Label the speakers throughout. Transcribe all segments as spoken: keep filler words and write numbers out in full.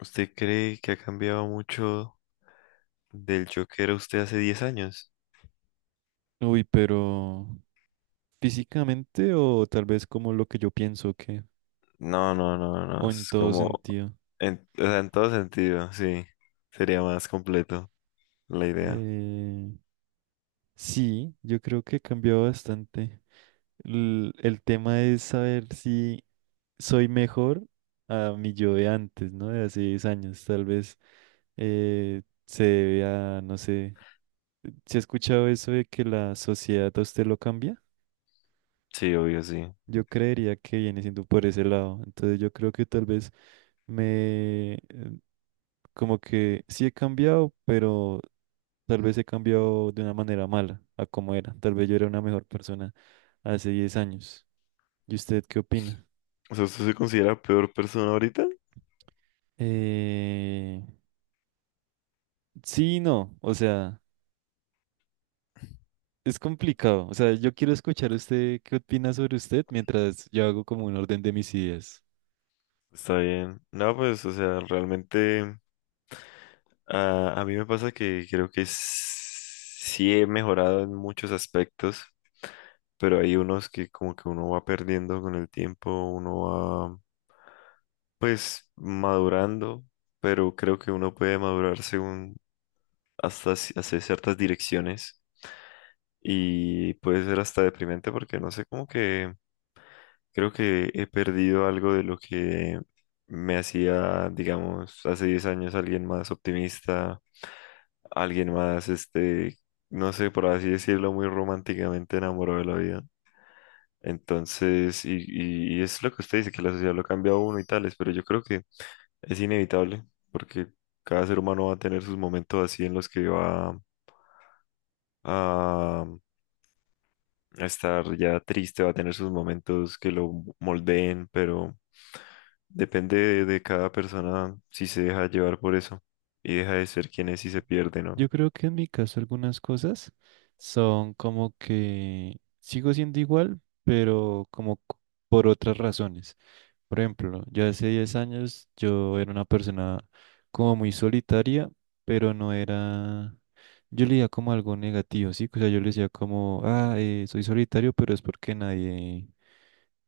Speaker 1: ¿Usted cree que ha cambiado mucho del yo que era usted hace diez años?
Speaker 2: Uy, pero físicamente o tal vez como lo que yo pienso que,
Speaker 1: No, no, no, no.
Speaker 2: o en
Speaker 1: Es
Speaker 2: todo
Speaker 1: como,
Speaker 2: sentido.
Speaker 1: en, o sea, en todo sentido, sí. Sería más completo la idea.
Speaker 2: Eh, sí, yo creo que he cambiado bastante. El, el tema es saber si soy mejor a mi yo de antes, ¿no? De hace diez años. Tal vez eh, se debe a, no sé, ¿si he escuchado eso de que la sociedad a usted lo cambia?
Speaker 1: Sí, obvio, sí.
Speaker 2: Yo creería que viene siendo por ese lado. Entonces yo creo que tal vez me, eh, como que sí he cambiado, pero tal vez he cambiado de una manera mala a como era. Tal vez yo era una mejor persona hace diez años. ¿Y usted qué opina?
Speaker 1: O sea, ¿usted se considera peor persona ahorita?
Speaker 2: Eh, sí, y no, o sea, es complicado. O sea, yo quiero escuchar usted qué opina sobre usted mientras yo hago como un orden de mis ideas.
Speaker 1: Está bien. No, pues, o sea, realmente a, a mí me pasa que creo que s- sí he mejorado en muchos aspectos, pero hay unos que como que uno va perdiendo con el tiempo, uno va Pues madurando, pero creo que uno puede madurar según hasta ci- hacia ciertas direcciones y puede ser hasta deprimente porque no sé, como que creo que he perdido algo de lo que me hacía, digamos, hace diez años alguien más optimista, alguien más, este, no sé, por así decirlo, muy románticamente enamorado de la vida. Entonces, y, y y es lo que usted dice, que la sociedad lo cambia a uno y tales, pero yo creo que Es inevitable, porque cada ser humano va a tener sus momentos así en los que va a, a estar ya triste, va a tener sus momentos que lo moldeen, pero depende de, de cada persona si se deja llevar por eso y deja de ser quien es y se pierde,
Speaker 2: Yo
Speaker 1: ¿no?
Speaker 2: creo que en mi caso algunas cosas son como que sigo siendo igual, pero como c- por otras razones. Por ejemplo, yo hace diez años yo era una persona como muy solitaria, pero no era. Yo leía como algo negativo, ¿sí? O sea, yo le decía como, ah, eh, soy solitario, pero es porque nadie.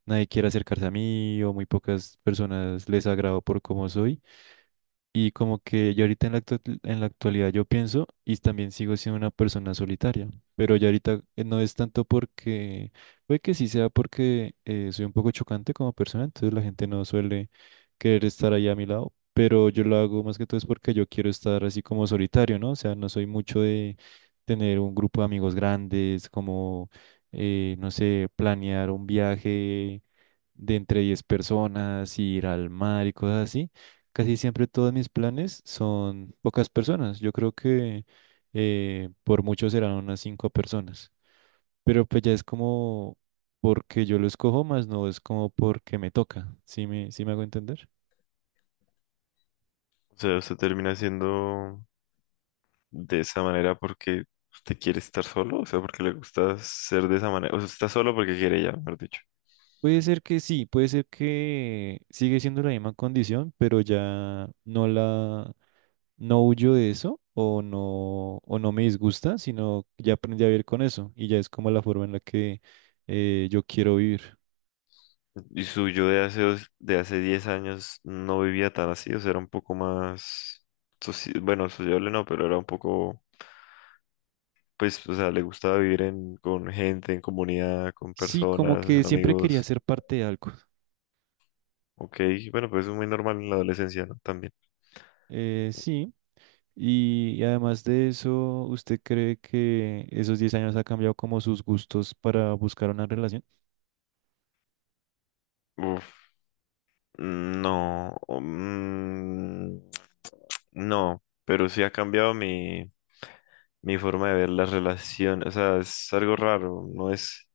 Speaker 2: Nadie quiere acercarse a mí o muy pocas personas les agrado por cómo soy. Y como que yo ahorita en la, actu- en la actualidad yo pienso y también sigo siendo una persona solitaria, pero ya ahorita eh, no es tanto porque, puede que sí sea porque eh, soy un poco chocante como persona, entonces la gente no suele querer estar ahí a mi lado, pero yo lo hago más que todo es porque yo quiero estar así como solitario, ¿no? O sea, no soy mucho de tener un grupo de amigos grandes, como, eh, no sé, planear un viaje de entre diez personas, ir al mar y cosas así. Casi siempre todos mis planes son pocas personas. Yo creo que eh, por mucho serán unas cinco personas. Pero pues ya es como porque yo lo escojo más, no es como porque me toca. ¿Sí me, sí me hago entender?
Speaker 1: O sea, usted termina siendo de esa manera porque usted quiere estar solo, o sea, porque le gusta ser de esa manera, o sea, está solo porque quiere ya, mejor dicho.
Speaker 2: Puede ser que sí, puede ser que sigue siendo la misma condición, pero ya no la, no huyo de eso o no, o no, me disgusta, sino ya aprendí a vivir con eso y ya es como la forma en la que eh, yo quiero vivir.
Speaker 1: Y su yo de hace, dos- de hace diez años no vivía tan así, o sea, era un poco más, soci- bueno, sociable no, pero era un poco, pues, o sea, le gustaba vivir en, con gente, en comunidad, con
Speaker 2: Sí, como
Speaker 1: personas,
Speaker 2: que
Speaker 1: en
Speaker 2: siempre quería
Speaker 1: amigos.
Speaker 2: ser parte de algo.
Speaker 1: Ok, bueno, pues es muy normal en la adolescencia, ¿no? También.
Speaker 2: Eh, sí, y y además de eso, ¿usted cree que esos diez años ha cambiado como sus gustos para buscar una relación?
Speaker 1: Uf. No, o, mm, no, pero sí ha cambiado mi, mi forma de ver las relaciones. O sea, es algo raro, no es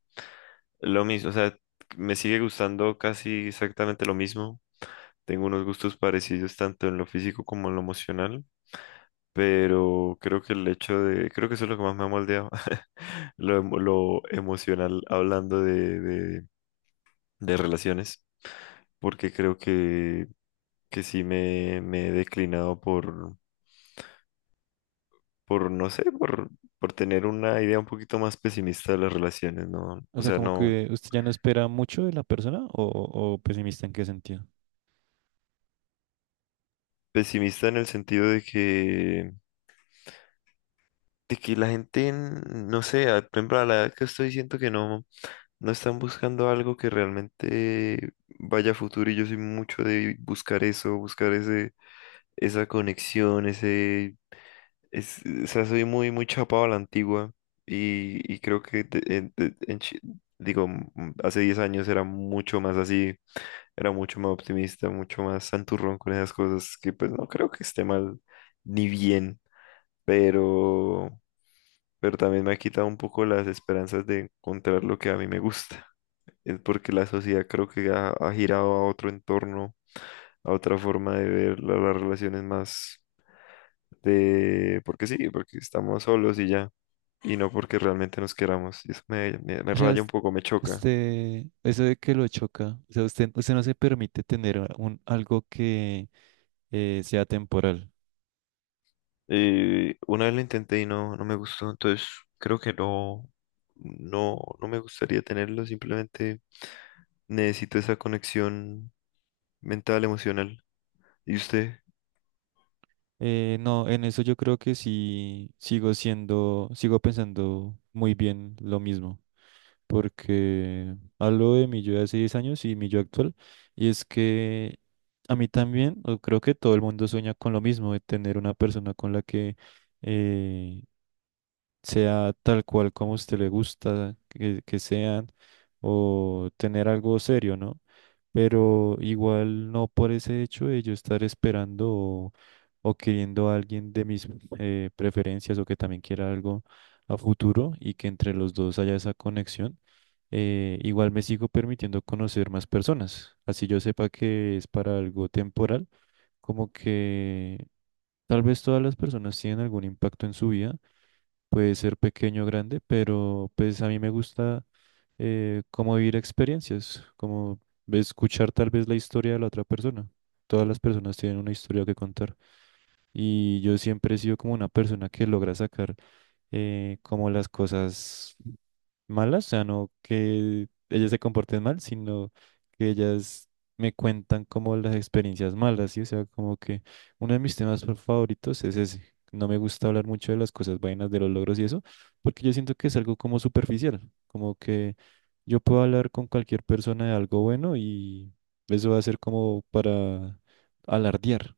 Speaker 1: lo mismo. O sea, me sigue gustando casi exactamente lo mismo. Tengo unos gustos parecidos tanto en lo físico como en lo emocional, pero creo que el hecho de, creo que eso es lo que más me ha moldeado, lo, emo- lo emocional hablando de, de, de relaciones, porque creo que, que sí me, me he declinado por por, no sé, por, por tener una idea un poquito más pesimista de las relaciones, ¿no?
Speaker 2: O
Speaker 1: O
Speaker 2: sea,
Speaker 1: sea,
Speaker 2: como
Speaker 1: no,
Speaker 2: que usted ya no espera mucho de la persona o, o ¿pesimista en qué sentido?
Speaker 1: pesimista en el sentido de que, de que la gente, n- no sé, a- por ejemplo, a la edad que estoy, siento que no, no están buscando algo que realmente vaya a futuro y yo soy mucho de buscar eso, buscar ese, esa conexión, ese, es, o sea, soy muy, muy chapado a la antigua y, y creo que de- en- de- en chi- digo, m- hace diez años era mucho más así, era mucho más optimista, mucho más santurrón con esas cosas, que pues no creo que esté mal ni bien, pero, pero también me ha quitado un poco las esperanzas de encontrar lo que a mí me gusta. Es porque la sociedad creo que ha, ha girado a otro entorno, a otra forma de ver la- las relaciones más de, porque sí, porque estamos solos y ya, y no porque realmente nos queramos. Y eso me, me me
Speaker 2: O sea,
Speaker 1: raya un
Speaker 2: us-
Speaker 1: poco, me choca.
Speaker 2: usted, eso de que lo choca, o sea, usted, usted no se permite tener un, algo que eh, sea temporal.
Speaker 1: Eh, una vez lo intenté y no, no me gustó, entonces creo que no, no, no me gustaría tenerlo, simplemente necesito esa conexión mental, emocional. ¿Y usted?
Speaker 2: Eh, no, en eso yo creo que sí sigo siendo, sigo pensando muy bien lo mismo, porque hablo de mi yo de hace diez años y mi yo actual, y es que a mí también, o creo que todo el mundo sueña con lo mismo, de tener una persona con la que eh, sea tal cual como a usted le gusta que, que sean o tener algo serio, ¿no? Pero igual no por ese hecho de yo estar esperando o, o queriendo a alguien de mis eh, preferencias o que también quiera algo a futuro y que entre los dos haya esa conexión, eh, igual me sigo permitiendo conocer más personas. Así yo sepa que es para algo temporal, como que tal vez todas las personas tienen algún impacto en su vida, puede ser pequeño o grande, pero pues a mí me gusta eh, como vivir experiencias, como escuchar tal vez la historia de la otra persona. Todas las personas tienen una historia que contar y yo siempre he sido como una persona que logra sacar eh, como las cosas malas, o sea, no que ellas se comporten mal, sino que ellas me cuentan como las experiencias malas, ¿sí? O sea, como que uno de mis temas fa- favoritos es ese. No me gusta hablar mucho de las cosas vainas, de los logros y eso, porque yo siento que es algo como superficial, como que yo puedo hablar con cualquier persona de algo bueno y eso va a ser como para alardear,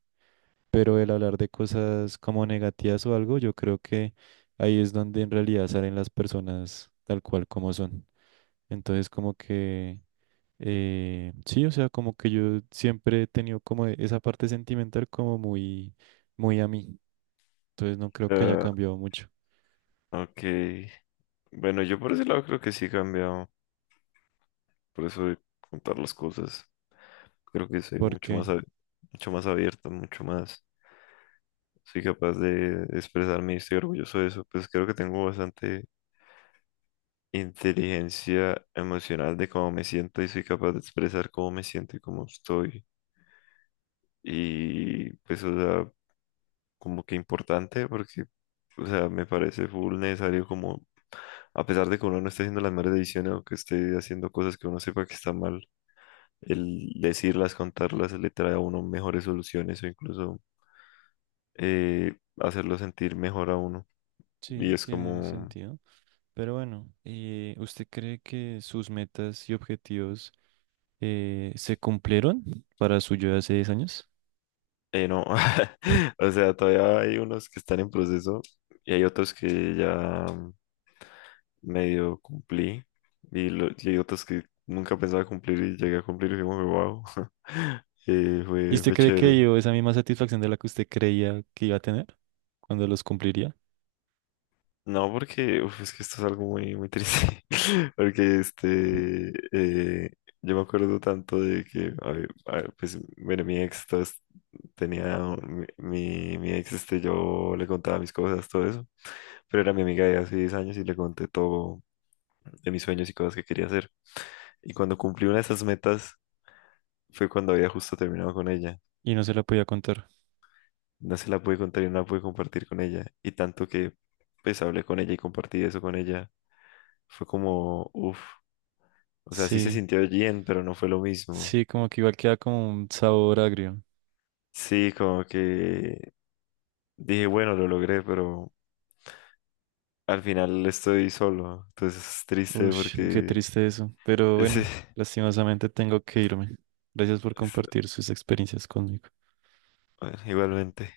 Speaker 2: pero el hablar de cosas como negativas o algo, yo creo que ahí es donde en realidad salen las personas tal cual como son. Entonces, como que, eh, sí, o sea, como que yo siempre he tenido como e- esa parte sentimental como muy, muy a mí. Entonces, no creo que haya
Speaker 1: Ah,
Speaker 2: cambiado mucho,
Speaker 1: ok. Bueno, yo por ese lado creo que sí he cambiado. Por eso de contar las cosas. Creo que soy mucho
Speaker 2: porque
Speaker 1: más, ab- mucho más abierto, mucho más. Soy capaz de expresarme y estoy orgulloso de eso. Pues creo que tengo bastante inteligencia emocional de cómo me siento y soy capaz de expresar cómo me siento y cómo estoy. Y pues, o sea, como que importante porque, o sea, me parece full necesario como, a pesar de que uno no esté haciendo las mejores decisiones o que esté haciendo cosas que uno sepa que está mal, el decirlas, contarlas, le trae a uno mejores soluciones o incluso eh, hacerlo sentir mejor a uno. Y
Speaker 2: sí,
Speaker 1: es
Speaker 2: tiene
Speaker 1: como.
Speaker 2: sentido. Pero bueno, eh, ¿usted cree que sus metas y objetivos eh, se cumplieron para su yo de hace diez años?
Speaker 1: Eh, no, o sea, todavía hay unos que están en proceso y hay otros que ya medio cumplí y, lo- y hay otros que nunca pensaba cumplir y llegué a cumplir y fue como, wow. eh,
Speaker 2: ¿Y
Speaker 1: fue,
Speaker 2: usted
Speaker 1: fue
Speaker 2: cree que
Speaker 1: chévere.
Speaker 2: dio esa misma satisfacción de la que usted creía que iba a tener cuando los cumpliría?
Speaker 1: No, porque uf, es que esto es algo muy, muy triste. Porque este, eh, yo me acuerdo tanto de que, a ver, a ver, pues, bueno, mi ex Tenía un- mi, mi ex, este, yo le contaba mis cosas, todo eso, pero era mi amiga de hace diez años y le conté todo de mis sueños y cosas que quería hacer. Y cuando cumplí una de esas metas fue cuando había justo terminado con ella.
Speaker 2: Y no se la podía contar.
Speaker 1: No se la pude contar y no la pude compartir con ella. Y tanto que pues hablé con ella y compartí eso con ella, fue como, uff, o sea, sí se
Speaker 2: Sí,
Speaker 1: sintió bien, pero no fue lo mismo.
Speaker 2: sí, como que igual queda como un sabor agrio.
Speaker 1: Sí, como que dije, bueno, lo logré, pero al final estoy solo. Entonces es triste
Speaker 2: Uy, qué
Speaker 1: porque...
Speaker 2: triste eso. Pero
Speaker 1: Sí,
Speaker 2: bueno, lastimosamente tengo que irme. Gracias por
Speaker 1: es-
Speaker 2: compartir sus experiencias conmigo.
Speaker 1: bueno, igualmente.